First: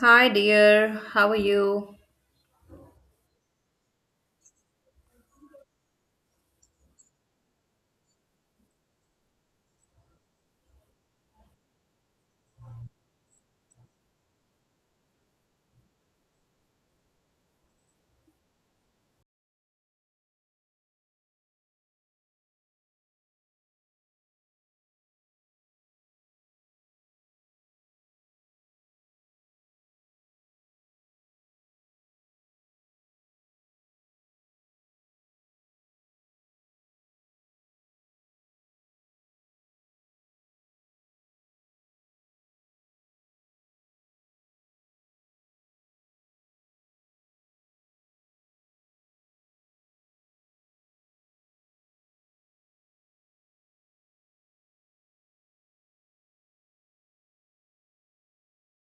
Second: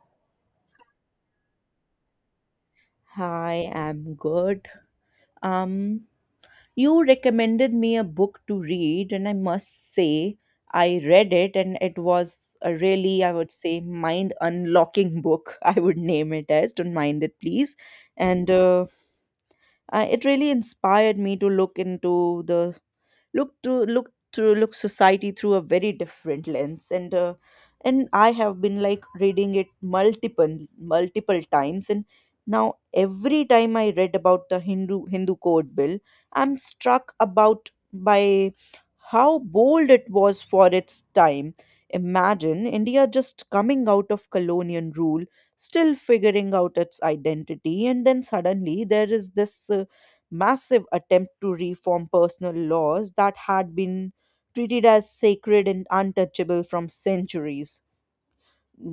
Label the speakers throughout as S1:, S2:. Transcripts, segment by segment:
S1: Hi, dear. How are you?
S2: Hi, I'm good. Um, you recommended me a book to read, and I must say, I read it, and it was a really, I would say, mind unlocking book. I would name it as. Don't mind it, please. And uh, it really inspired me to look into the look to look through look society through a very different lens and I have been like reading it multiple times. And now every time I read about the Hindu code bill, I'm struck about by how bold it was for its time. Imagine India just coming out of colonial rule, still figuring out its identity, and then suddenly there is this massive attempt to reform personal laws that had been treated as sacred and untouchable from centuries.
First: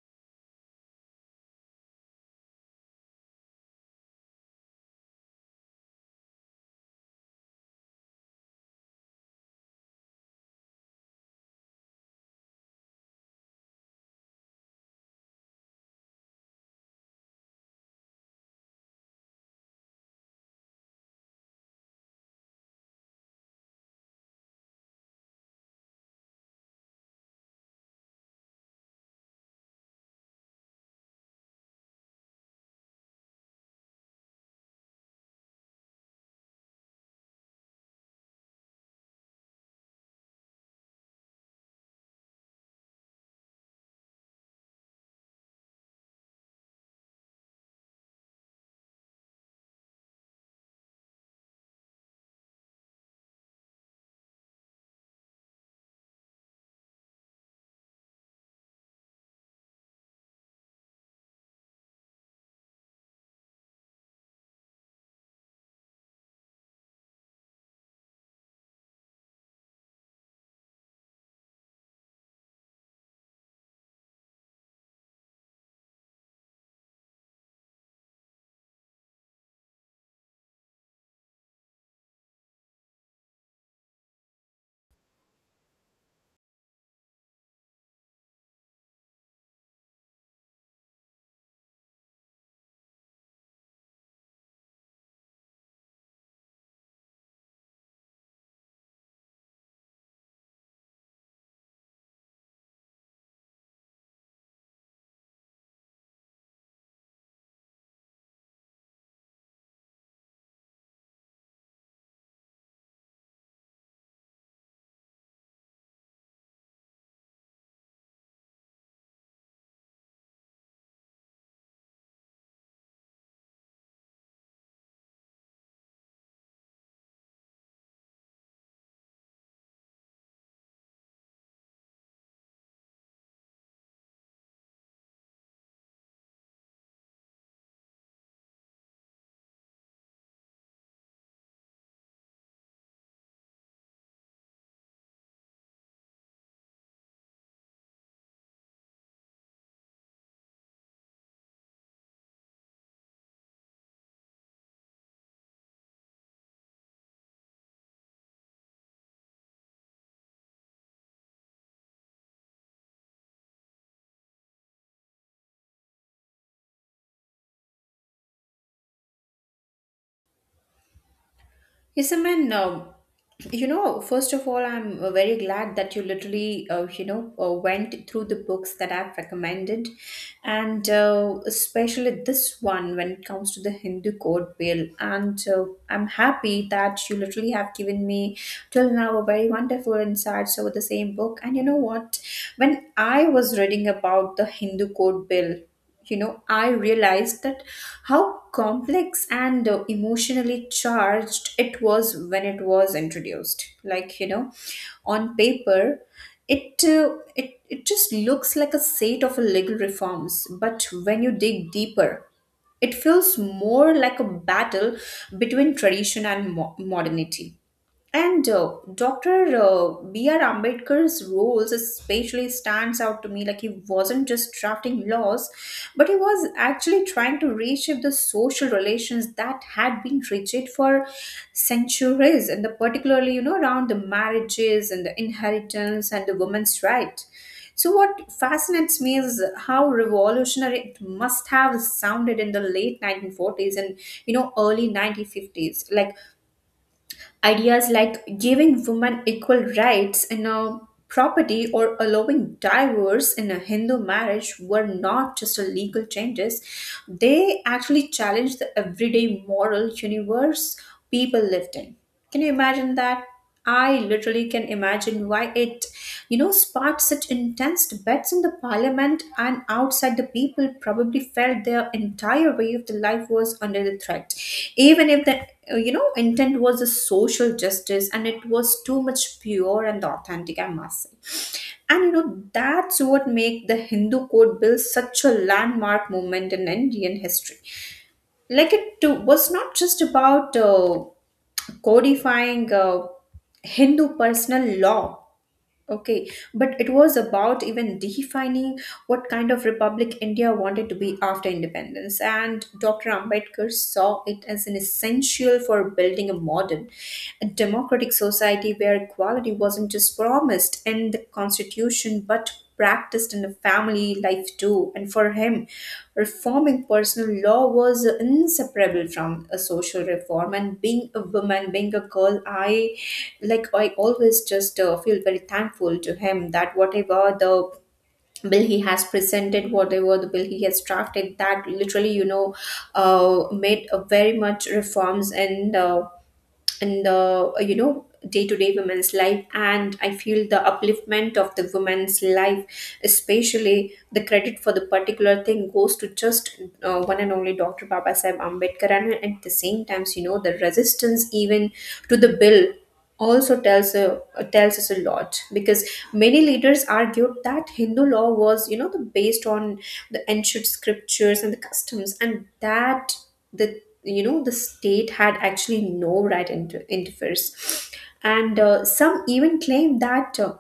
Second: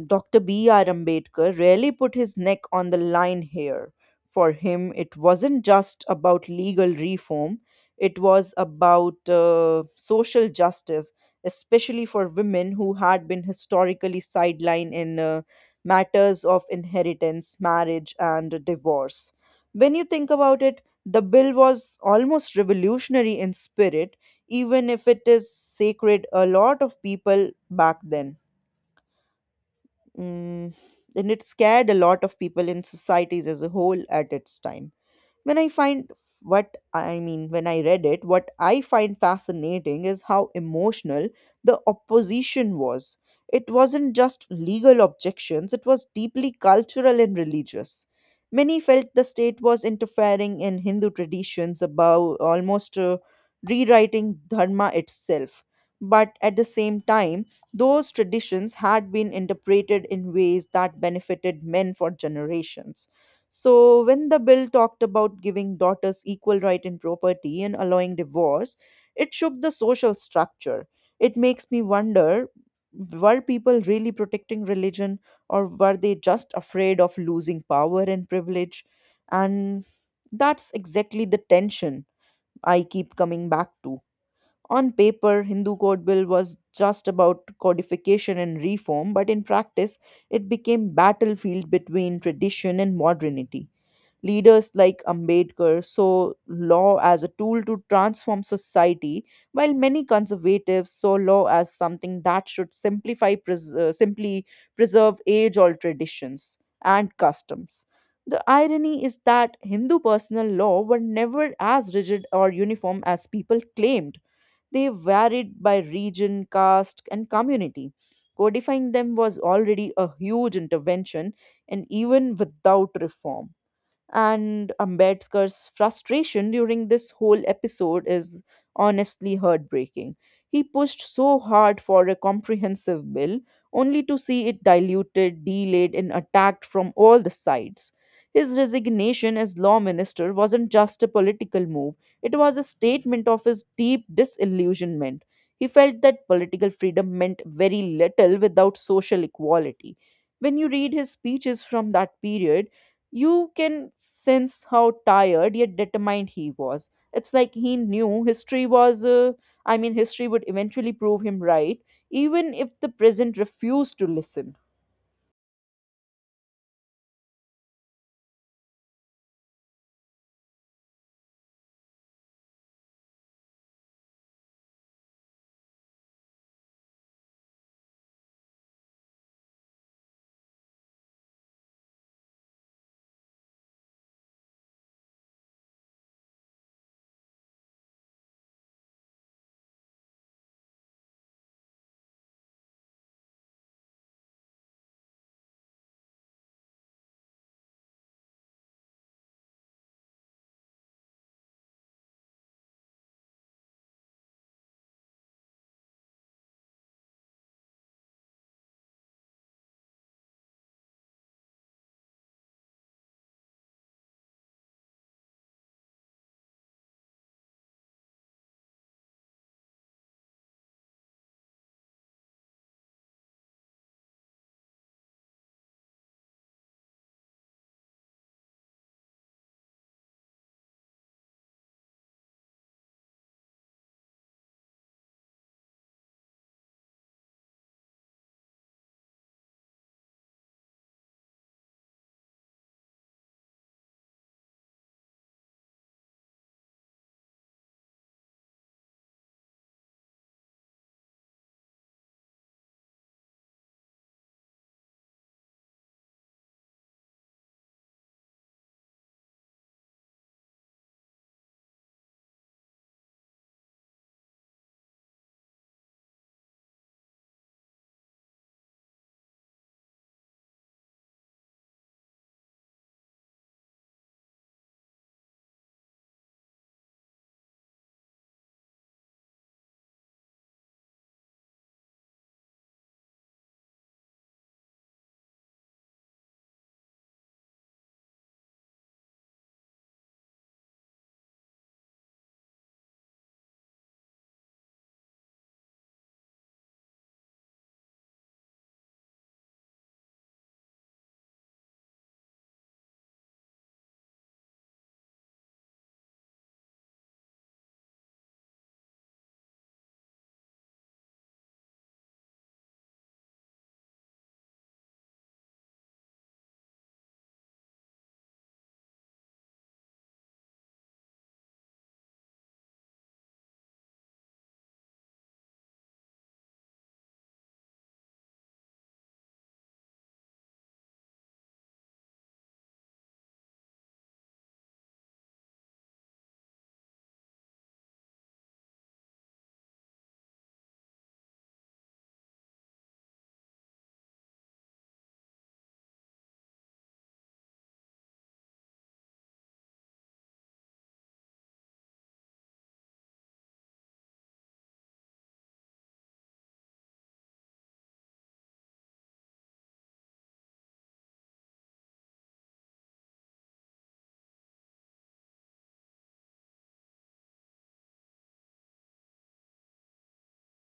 S2: Dr. B.R. Ambedkar really put his neck on the line here. For him, it wasn't just about legal reform, it was about social justice, especially for women who had been historically sidelined in matters of inheritance, marriage, and divorce. When you think about it, the bill was almost revolutionary in spirit, even if it is sacred a lot of people back then. Mm, and it scared a lot of people in societies as a whole at its time. When I find when I read it, what I find fascinating is how emotional the opposition was. It wasn't just legal objections, it was deeply cultural and religious. Many felt the state was interfering in Hindu traditions, about almost rewriting Dharma itself. But at the same time, those traditions had been interpreted in ways that benefited men for generations. So, when the bill talked about giving daughters equal right in property and allowing divorce, it shook the social structure. It makes me wonder, were people really protecting religion, or were they just afraid of losing power and privilege? And that's exactly the tension I keep coming back to. On paper, Hindu Code Bill was just about codification and reform, but in practice, it became battlefield between tradition and modernity. Leaders like Ambedkar saw law as a tool to transform society, while many conservatives saw law as something that should simply preserve age-old traditions and customs. The irony is that Hindu personal law were never as rigid or uniform as people claimed. They varied by region, caste, and community. Codifying them was already a huge intervention, and even without reform. And Ambedkar's frustration during this whole episode is honestly heartbreaking. He pushed so hard for a comprehensive bill, only to see it diluted, delayed, and attacked from all the sides. His resignation as law minister wasn't just a political move, it was a statement of his deep disillusionment. He felt that political freedom meant very little without social equality. When you read his speeches from that period, you can sense how tired yet determined he was. It's like he knew history was, I mean, history would eventually prove him right, even if the present refused to listen.
S1: Yes, I mean, first of all, I'm very glad that you literally, went through the books that I've recommended, and especially this one when it comes to the Hindu Code Bill. And I'm happy that you literally have given me till now a very wonderful insights over the same book. And you know what? When I was reading about the Hindu Code Bill, you know, I realized that how complex and emotionally charged it was when it was introduced, like, you know, on paper it uh, it just looks like a set of legal reforms, but when you dig deeper it feels more like a battle between tradition and modernity. and uh, Dr. Uh, B.R. Ambedkar's roles especially stands out to me. Like he wasn't just drafting laws, but he was actually trying to reshape the social relations that had been rigid for centuries, and the, particularly, you know, around the marriages and the inheritance and the women's right. So what fascinates me is how revolutionary it must have sounded in the late 1940s and, you know, early 1950s. Like ideas like giving women equal rights in a property or allowing divorce in a Hindu marriage were not just a legal changes, they actually challenged the everyday moral universe people lived in. Can you imagine that? I literally can imagine why it, you know, sparked such intense debates in the parliament and outside. The people probably felt their entire way of the life was under the threat, even if the, intent was a social justice and it was too much pure and authentic. I must say, and, you know, that's what make the Hindu code bill such a landmark moment in Indian history, like it too, was not just about codifying Hindu personal law, okay, but it was about even defining what kind of republic India wanted to be after independence. And Dr. Ambedkar saw it as an essential for building a modern, a democratic society where equality wasn't just promised in the constitution but practiced in the family life too. And for him, reforming personal law was inseparable from a social reform. And being a woman, being a girl, I always just feel very thankful to him that whatever the bill he has presented, whatever the bill he has drafted, that literally, you know, made a very much reforms and in the day-to-day women's life. And I feel the upliftment of the women's life, especially the credit for the particular thing goes to just one and only Dr. Baba Sahib Ambedkar. And at the same times, you know, the resistance even to the bill also tells a, tells us a lot, because many leaders argued that Hindu law was, you know, the based on the ancient scriptures and the customs, and that the, you know, the state had actually no right interferes. And some even claimed that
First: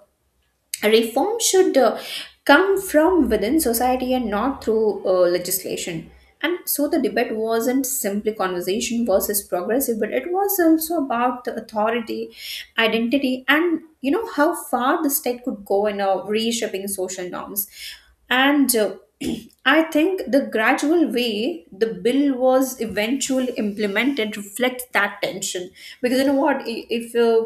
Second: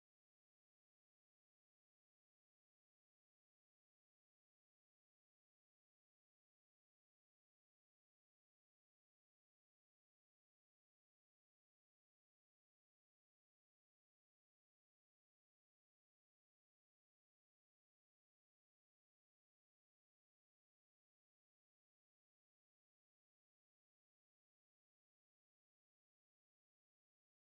S1: reform should come from within society and not through legislation. And so the debate wasn't simply conversation versus progressive, but it was also about the authority, identity, and, you know, how far the state could go in reshaping social norms and I think the gradual way the bill was eventually implemented reflects that tension, because, you know what, i- if uh,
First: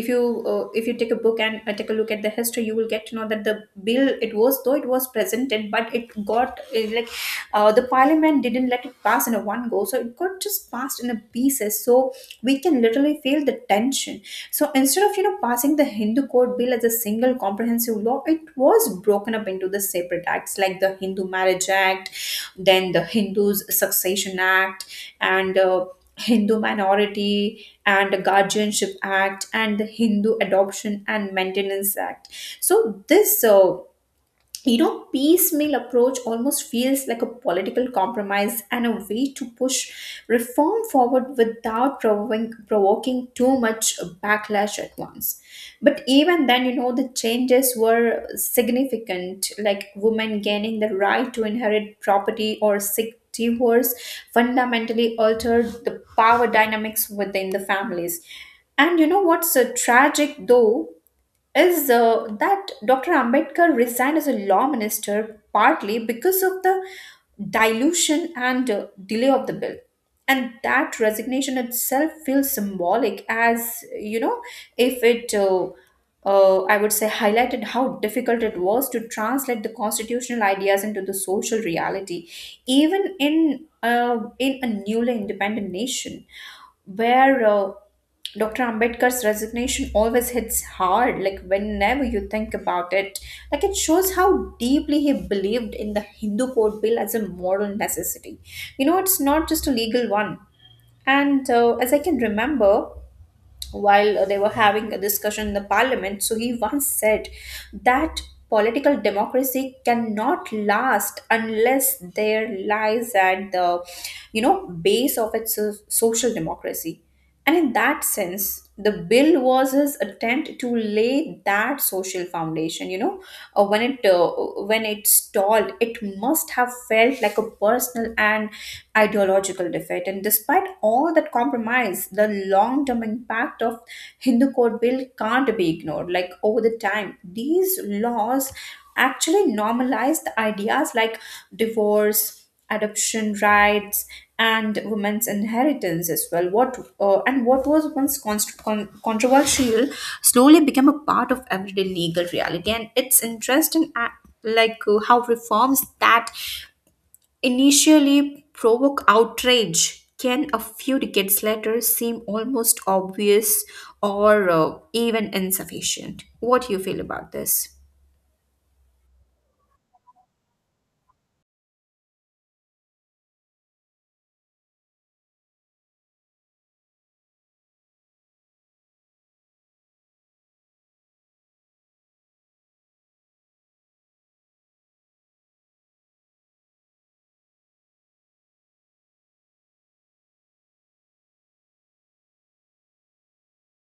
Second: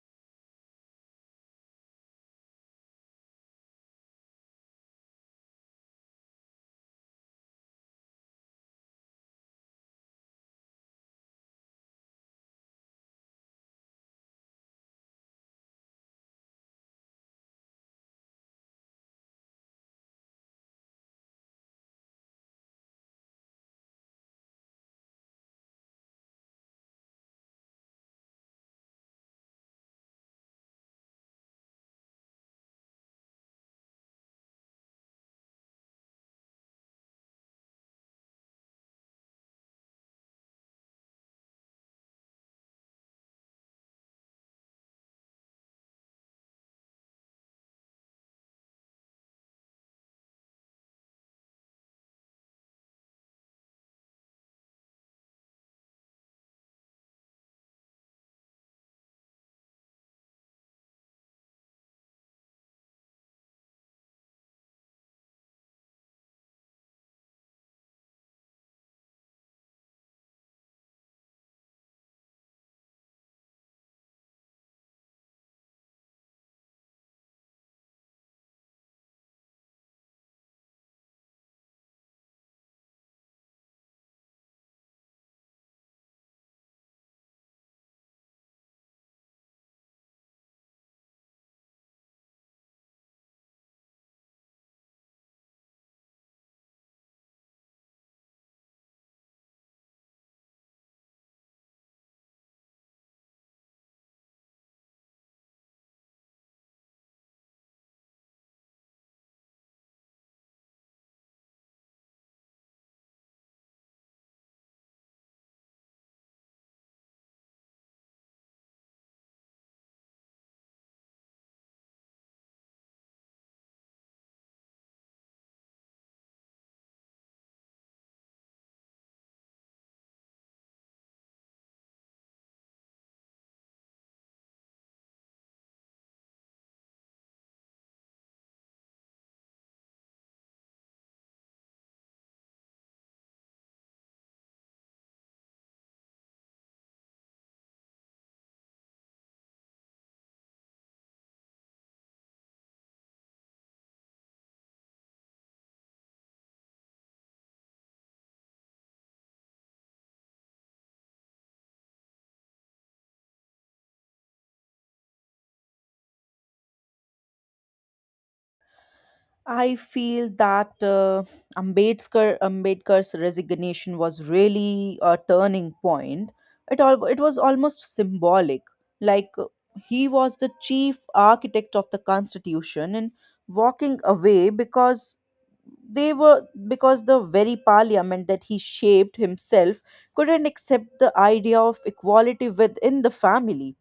S1: if you uh, if you take a book and take a look at the history, you will get to know that the bill it was though it was presented but it got the parliament didn't let it pass in a one go, so it got just passed in a pieces, so we can literally feel the tension. So instead of, you know, passing the Hindu code bill as a single comprehensive law, it was broken up into the separate acts like the Hindu Marriage Act, then the Hindus Succession Act, and Hindu Minority and the Guardianship Act and the Hindu Adoption and Maintenance Act. So this you know, piecemeal approach almost feels like a political compromise and a way to push reform forward without provoking too much backlash at once. But even then, you know, the changes were significant, like women gaining the right to inherit property or sick divorce fundamentally altered the power dynamics within the families. And, you know, what's tragic though is that Dr. Ambedkar resigned as a law minister partly because of the dilution and delay of the bill. And that resignation itself feels symbolic, as you know, if it, I would say, highlighted how difficult it was to translate the constitutional ideas into the social reality, even in a newly independent nation where Dr. Ambedkar's resignation always hits hard, like whenever you think about it. Like it shows how deeply he believed in the Hindu Code Bill as a moral necessity. You know, it's not just a legal one. And as I can remember, while they were having a discussion in the parliament, so he once said that political democracy cannot last unless there lies at the, you know, base of its social democracy. And in that sense the bill was his attempt to lay that social foundation, you know. Uh, when it uh, when it stalled, it must have felt like a personal and ideological defeat. And despite all that compromise, the long term impact of Hindu Code Bill can't be ignored. Like over the time, these laws actually normalized ideas like divorce, adoption rights, and women's inheritance as well. What and what was once controversial slowly became a part of everyday legal reality, and it's interesting. How reforms that initially provoke outrage can a few decades later seem almost obvious or even insufficient. What do you feel about this?
S2: I feel that Ambedkar's resignation was really a turning point. It was almost symbolic. Like uh, he was the chief architect of the constitution and walking away because they were because the very parliament that he shaped himself couldn't accept the idea of equality within the family.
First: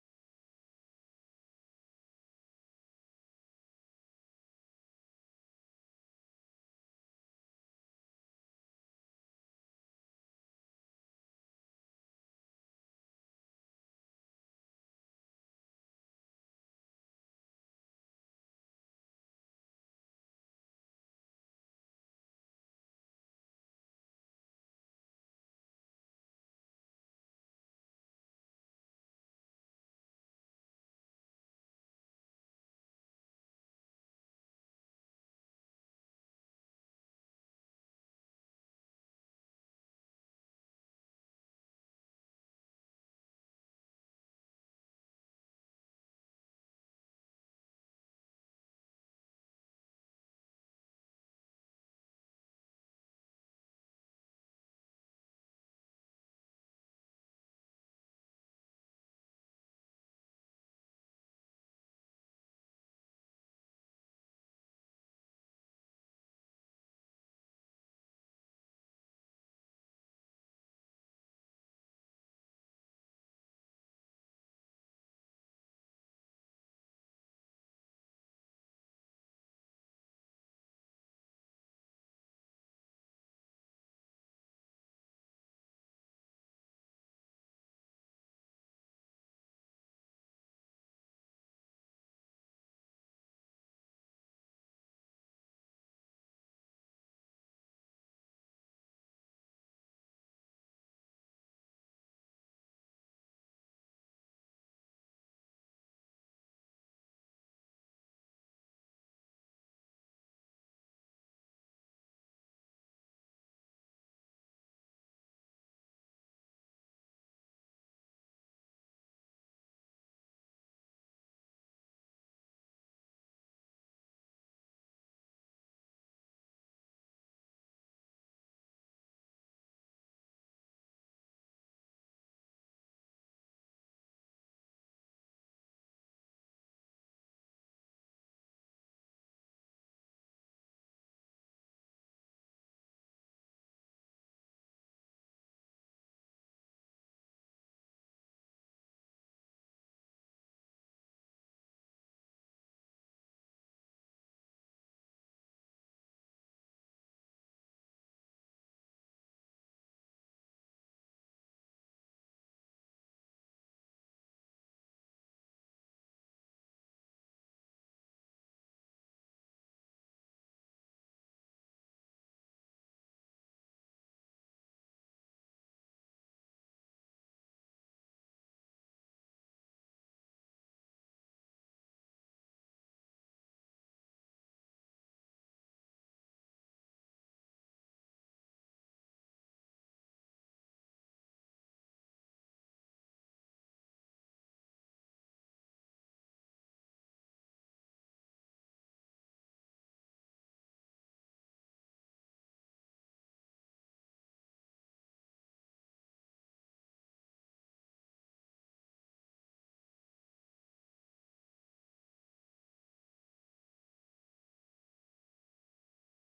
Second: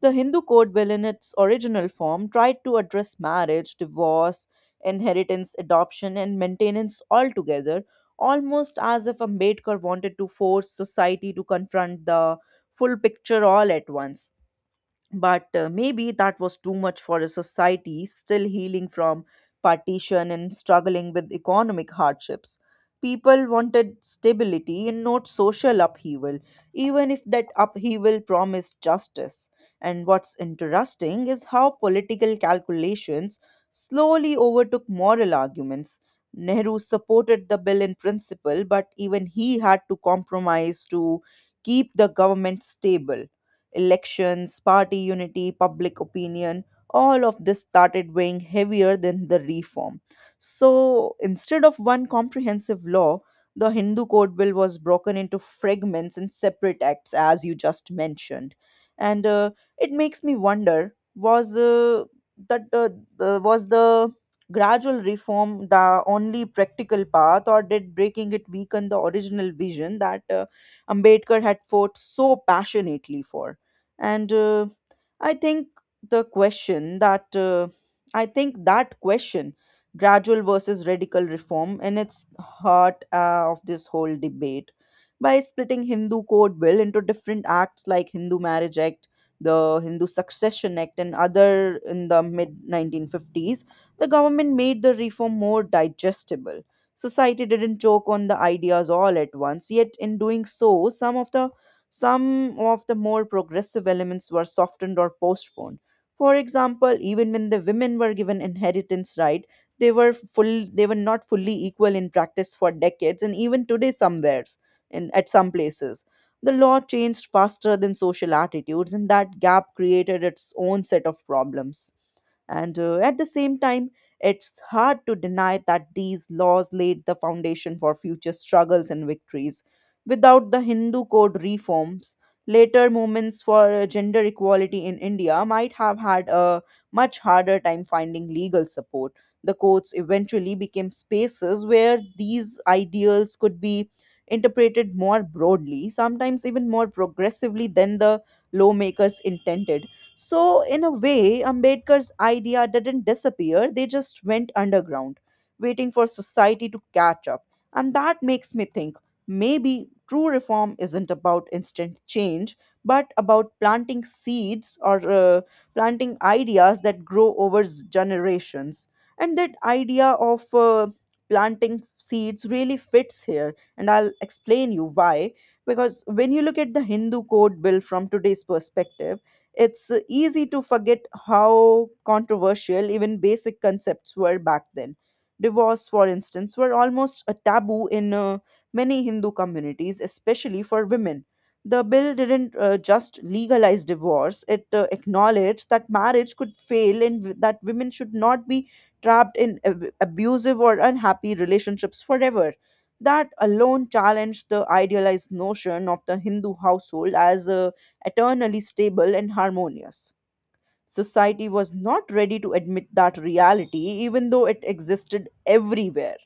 S2: The Hindu code will, in its original form, tried to address marriage, divorce, inheritance, adoption, and maintenance altogether, almost as if Ambedkar wanted to force society to confront the full picture all at once. But maybe that was too much for a society still healing from partition and struggling with economic hardships. People wanted stability and not social upheaval, even if that upheaval promised justice. And what's interesting is how political calculations slowly overtook moral arguments. Nehru supported the bill in principle, but even he had to compromise to keep the government stable. Elections, party unity, public opinion, all of this started weighing heavier than the reform. So instead of one comprehensive law, the Hindu Code Bill was broken into fragments and separate acts, as you just mentioned. And it makes me wonder was that the, was the gradual reform the only practical path, or did breaking it weaken the original vision that Ambedkar had fought so passionately for? And I think the question that I think that question, gradual versus radical reform, in its heart of this whole debate. By splitting Hindu Code Bill into different acts like Hindu Marriage Act, the Hindu Succession Act and other in the mid 1950s, the government made the reform more digestible. Society didn't choke on the ideas all at once, yet in doing so some of the more progressive elements were softened or postponed. For example, even when the women were given inheritance right, they were not fully equal in practice for decades and even today somewheres in at some places. The law changed faster than social attitudes, and that gap created its own set of problems. And At the same time, it's hard to deny that these laws laid the foundation for future struggles and victories. Without the Hindu code reforms, later movements for gender equality in India might have had a much harder time finding legal support. The courts eventually became spaces where these ideals could be interpreted more broadly, sometimes even more progressively than the lawmakers intended. So, in a way, Ambedkar's idea didn't disappear, they just went underground, waiting for society to catch up. And that makes me think, maybe true reform isn't about instant change, but about planting seeds or planting ideas that grow over generations. And that idea of planting seeds really fits here, and I'll explain you why. Because when you look at the Hindu code bill from today's perspective, it's easy to forget how controversial even basic concepts were back then. Divorce, for instance, were almost a taboo in many Hindu communities, especially for women. The bill didn't just legalize divorce, it acknowledged that marriage could fail and that women should not be trapped in abusive or unhappy relationships forever. That alone challenged the idealized notion of the Hindu household as eternally stable and harmonious. Society was not ready to admit that reality, even though it existed everywhere.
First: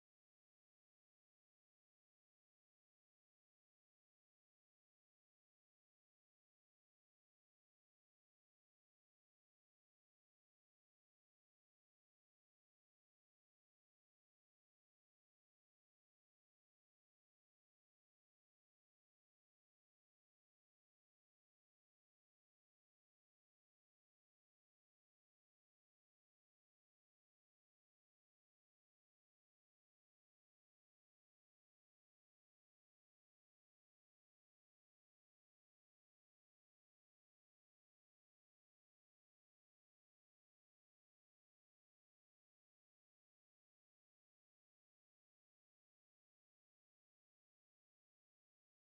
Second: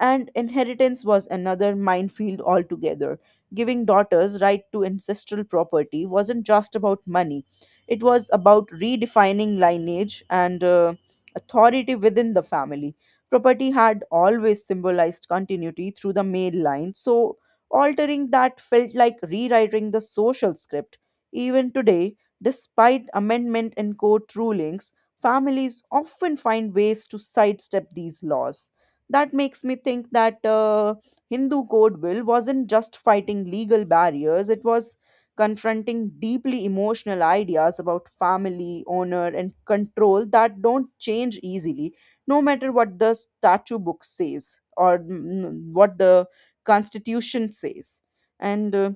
S2: And inheritance was another minefield altogether. Giving daughters right to ancestral property wasn't just about money, it was about redefining lineage and authority within the family. Property had always symbolized continuity through the male line, so altering that felt like rewriting the social script. Even today, despite amendment and court rulings, families often find ways to sidestep these laws. That makes me think that Hindu Code Bill wasn't just fighting legal barriers, it was confronting deeply emotional ideas about family, honor, and control that don't change easily, no matter what the statute book says or what the constitution says. And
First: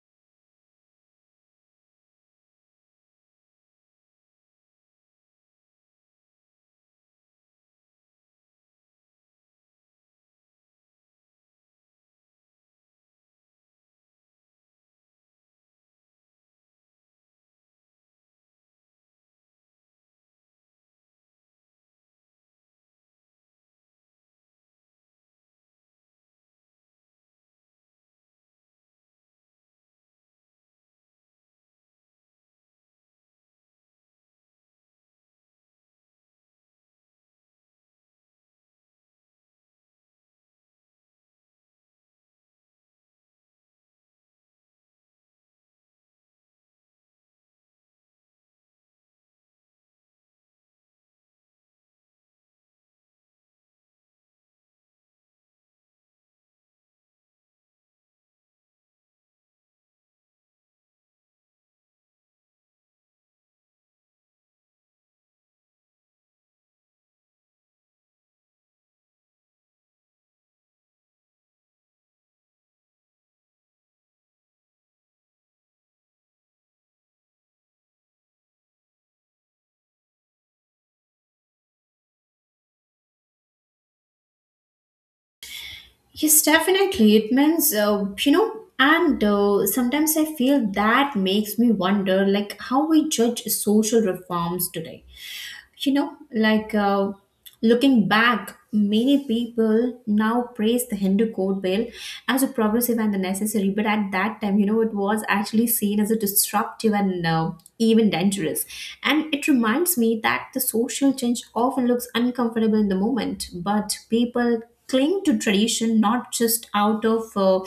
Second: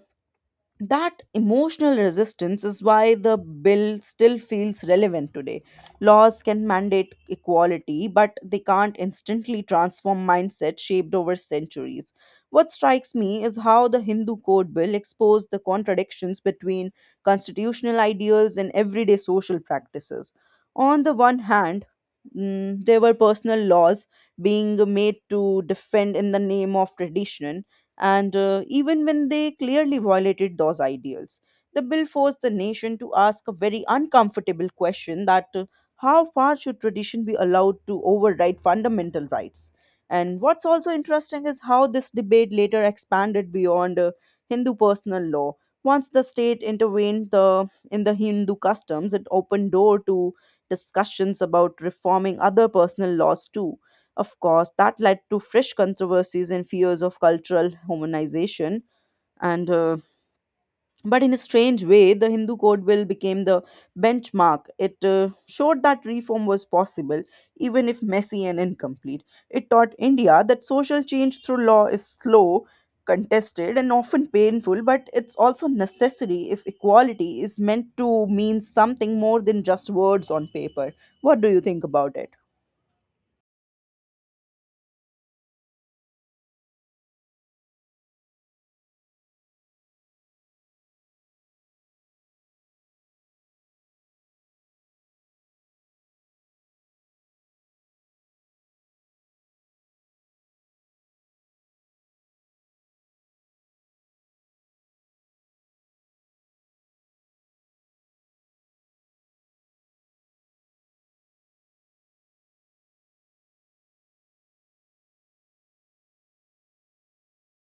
S2: That emotional resistance is why the bill still feels relevant today. Laws can mandate equality, but they can't instantly transform mindsets shaped over centuries. What strikes me is how the Hindu Code Bill exposed the contradictions between constitutional ideals and everyday social practices. On the one hand, there were personal laws being made to defend in the name of tradition and even when they clearly violated those ideals, the bill forced the nation to ask a very uncomfortable question, that how far should tradition be allowed to override fundamental rights? And what's also interesting is how this debate later expanded beyond Hindu personal law. Once the state intervened in the Hindu customs, it opened door to discussions about reforming other personal laws too. Of course, that led to fresh controversies and fears of cultural homogenization. And but in a strange way, the Hindu Code Bill became the benchmark. It showed that reform was possible, even if messy and incomplete. It taught India that social change through law is slow, contested, and often painful, but it's also necessary if equality is meant to mean something more than just words on paper. What do you think about it?
S1: Yes, definitely. It means, you know, and sometimes I feel that makes me wonder, like, how we judge social reforms today. You know, looking back, many people now praise the Hindu code bill as a progressive and the necessary, but at that time, you know, it was actually seen as a disruptive and even dangerous. And it reminds me that the social change often looks uncomfortable in the moment, but people cling to tradition not just out of,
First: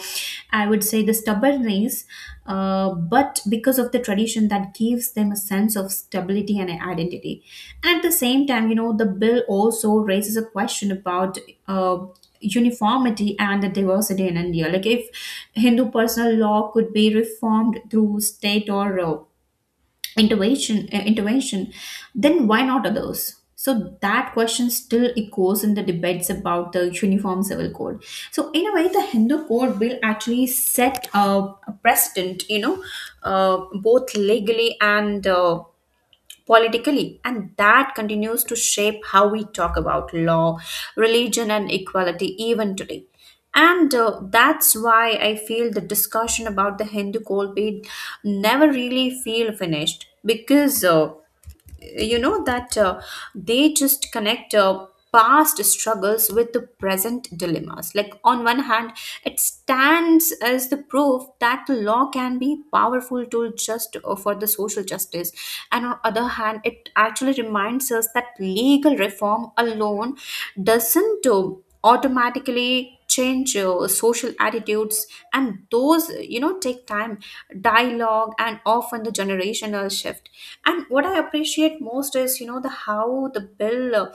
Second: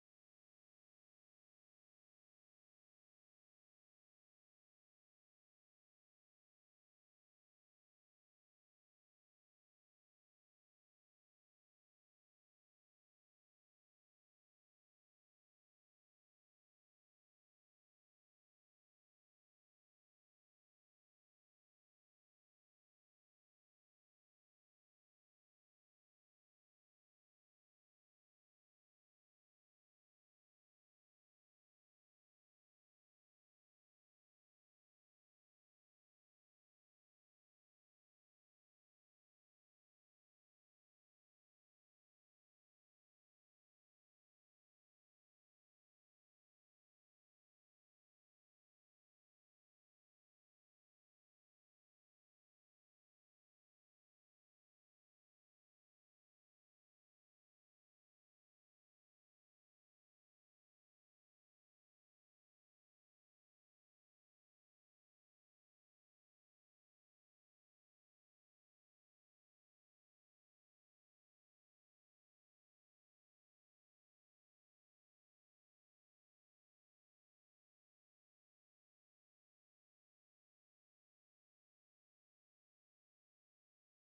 S1: I would say, the stubbornness, but because of the tradition that gives them a sense of stability and an identity. At the same time, you know, the bill also raises a question about uh, uniformity and the diversity in India. Like if Hindu personal law could be reformed through state or intervention, then why not others? So that question still echoes in the debates about the uniform civil code. So in a way the Hindu code will actually set a precedent, you know, uh, both legally and politically, and that continues to shape how we talk about law, religion, and equality even today. And that's why I feel the discussion about the Hindu coal bid never really feel finished because. You know that they just connect past struggles with the present dilemmas. Like on one hand it stands as the proof that the law can be powerful tool just for the social justice, and on other hand it actually reminds us that legal reform alone doesn't automatically change social attitudes, and those, you know, take time, dialogue, and often the generational shift. And what I appreciate most is, you know, the how the bill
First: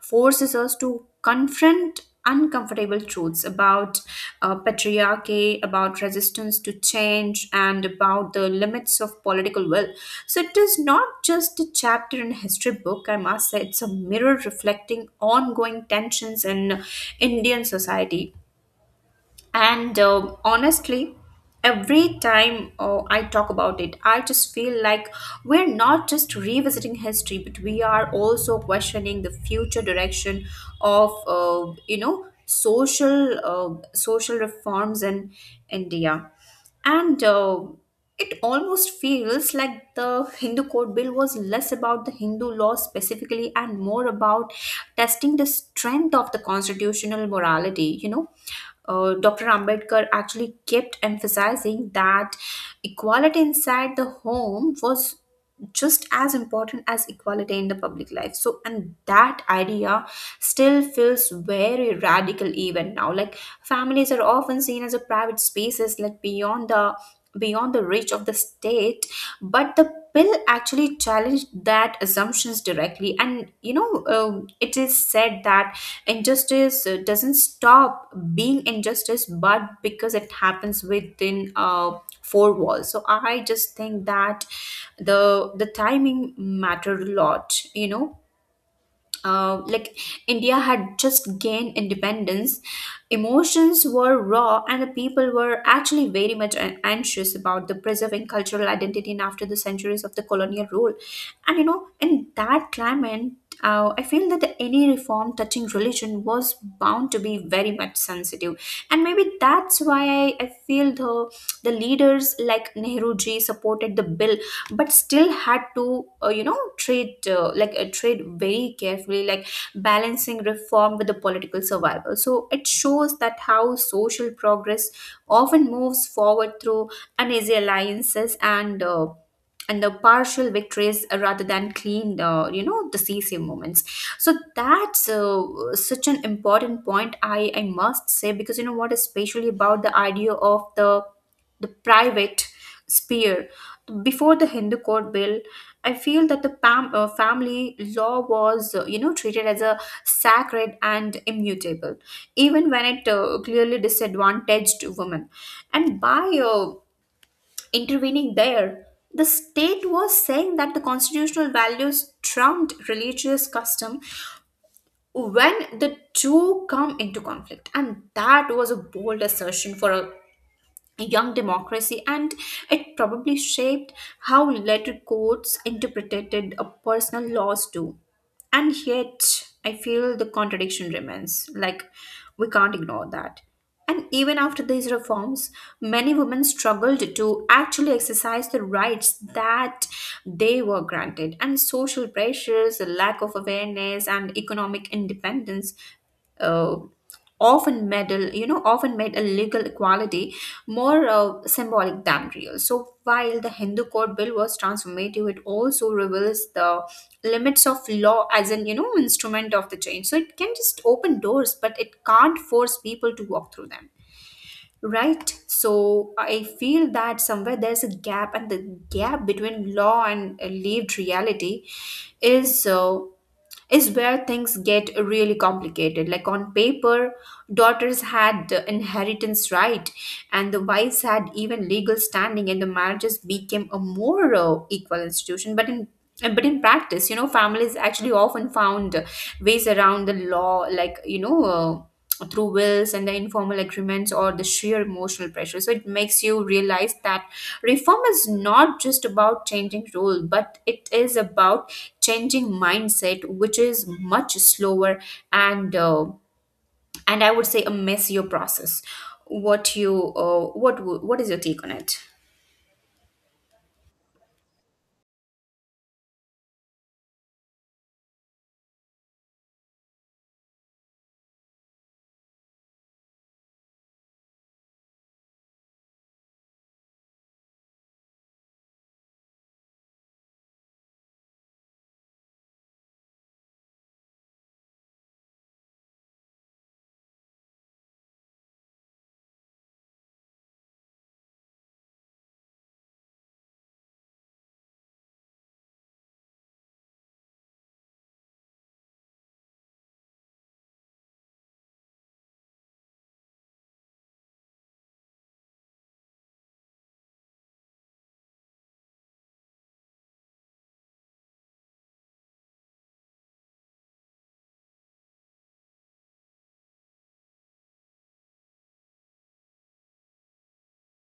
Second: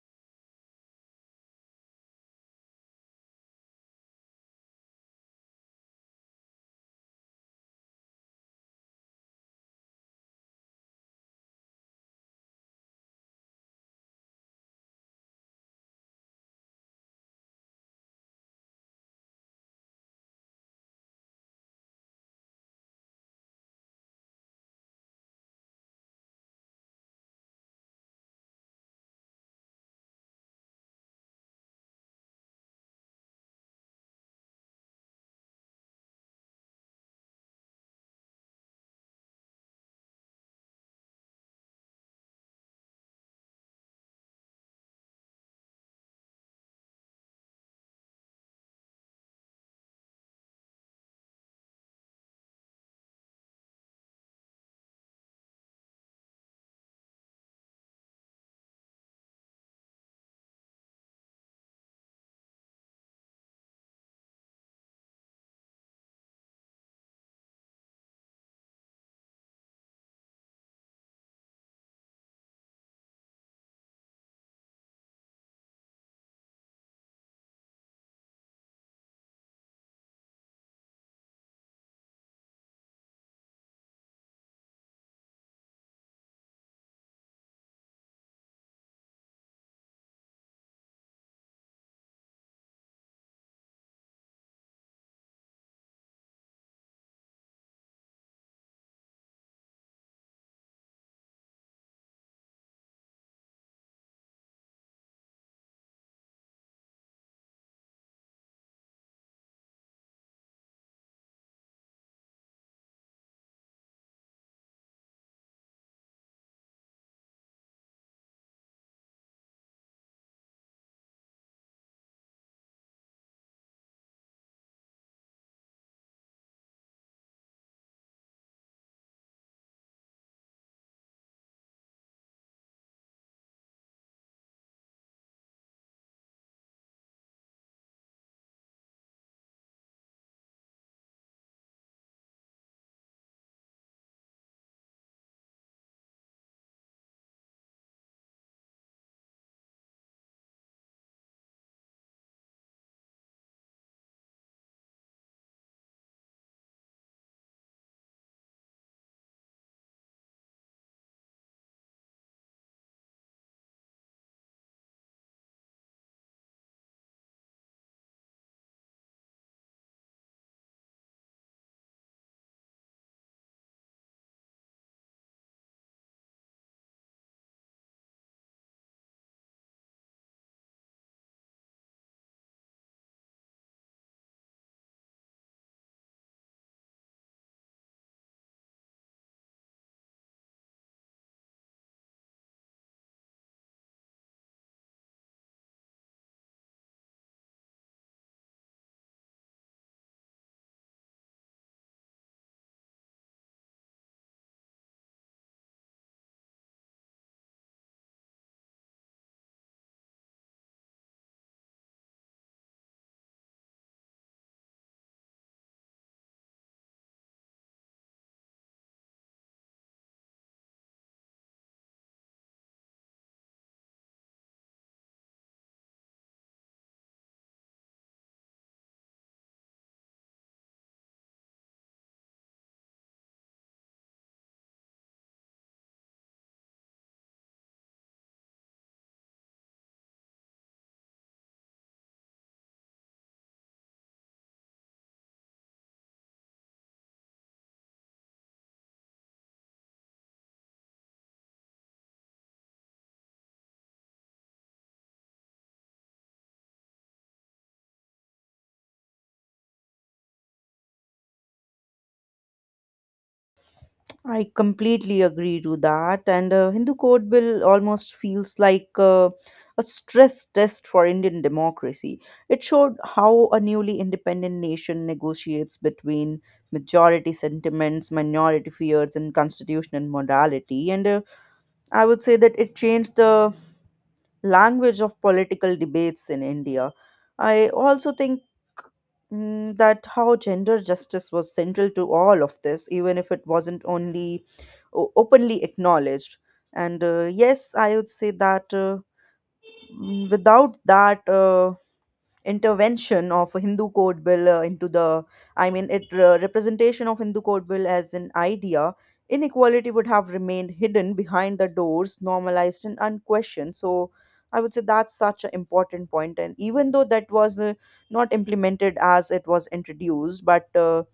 S1: forces us to confront uncomfortable truths about patriarchy, about resistance to change, and about the limits of political will. So it is not just a chapter in a history book, I must say, it's a mirror reflecting ongoing tensions in Indian society. And, um, honestly, every time I talk about it, I just feel like we're not just revisiting history, but we are also questioning the future direction of social reforms in India, and. It almost feels like the Hindu Code Bill was less about the Hindu law specifically and more about testing the strength of the constitutional morality, you know? Dr. Ambedkar actually kept emphasizing that equality inside the home was just as important as equality in the public life. So and that idea still feels very radical even now. Like families are often seen as a private spaces, like beyond the reach of the state, but the bill actually challenged that assumptions directly. And, you know, it is said that injustice doesn't stop being injustice but because it happens within a four walls. So I just think that the timing mattered a lot, you know, uh, like India had just gained independence, emotions were raw, and the people were actually very much anxious about the preserving cultural identity and after the centuries of the colonial rule. And, you know, in that climate, I feel that any reform touching religion was bound to be very much sensitive, and maybe that's why I feel the leaders like Nehruji supported the bill but still had to trade very carefully, like balancing reform with the political survival. So it shows that how social progress often moves forward through uneasy alliances and the partial victories, rather than clean, decisive moments. So that's such an important point, I must say, because, you know what, especially about the idea of the private sphere before the Hindu Code Bill, I feel that the family law was, treated as a sacred and immutable even when it clearly disadvantaged women. And by uh, intervening there, the state was saying that the constitutional values trumped religious custom when the two come into conflict, and that was a bold assertion for a young democracy. And it probably shaped how later courts interpreted personal laws too. And yet I feel the contradiction remains, like we can't ignore that. And even after these reforms, many women struggled to actually exercise the rights that they were granted, and social pressures, the lack of awareness, and economic independence Uh often medal, you know, often made a legal equality more symbolic than real. So while the Hindu code bill was transformative, it also reveals the limits of law as an, you know, instrument of the change. So it can just open doors, but it can't force people to walk through them. Right? So I feel that somewhere there's a gap, and the gap between law and lived reality is uh, is where things get really complicated. Like on paper, daughters had inheritance right, and the wives had even legal standing, and the marriages became a more equal institution. But in practice, you know, families actually often found ways around the law, like you know. Uh, Through wills and the informal agreements or the sheer emotional pressure. So it makes you realize that reform is not just about changing rule, but it is about changing mindset, which is much slower, and I would say a messier process. What is your take on it?
S2: I completely agree to that. And Hindu Code Bill almost feels like a stress test for Indian democracy. It showed how a newly independent nation negotiates between majority sentiments, minority fears, and constitutional morality. And I would say that it changed the language of political debates in India. I also think that how gender justice was central to all of this, even if it wasn't only openly acknowledged. And Yes, I would say that without that, intervention of Hindu code bill into the, I mean, it representation of Hindu code bill as an idea, inequality would have remained hidden behind the doors, normalized and unquestioned. So I would say that's such an important point. And even though that was not implemented as it was introduced, but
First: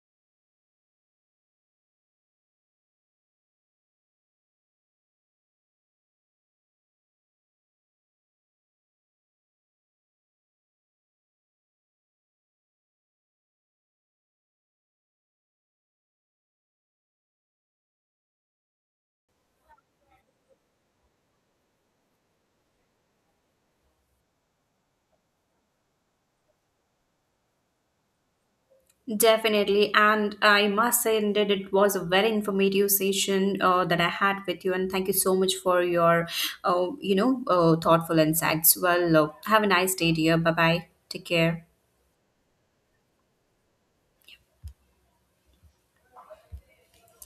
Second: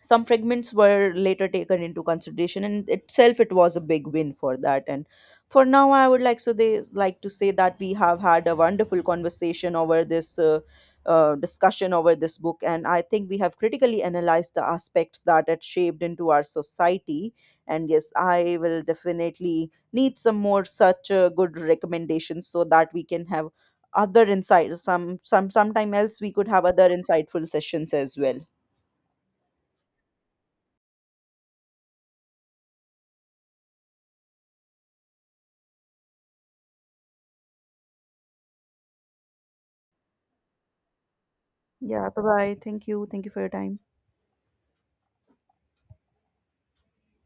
S2: some fragments were later taken into consideration and itself it was a big win for that. And for now I would like so they like to say that we have had a wonderful conversation over this discussion over this book, and I think we have critically analyzed the aspects that it shaped into our society. And yes, I will definitely need some more such good recommendations so that we can have other insight sometime else we could have other insightful sessions as well.
S1: Definitely, and I must say, indeed, it was a very informative session that I had with you, and thank you so much for your, thoughtful insights. Well, have a nice day, dear. Bye bye. Take care.
S2: Yeah, bye bye. Thank you for your time.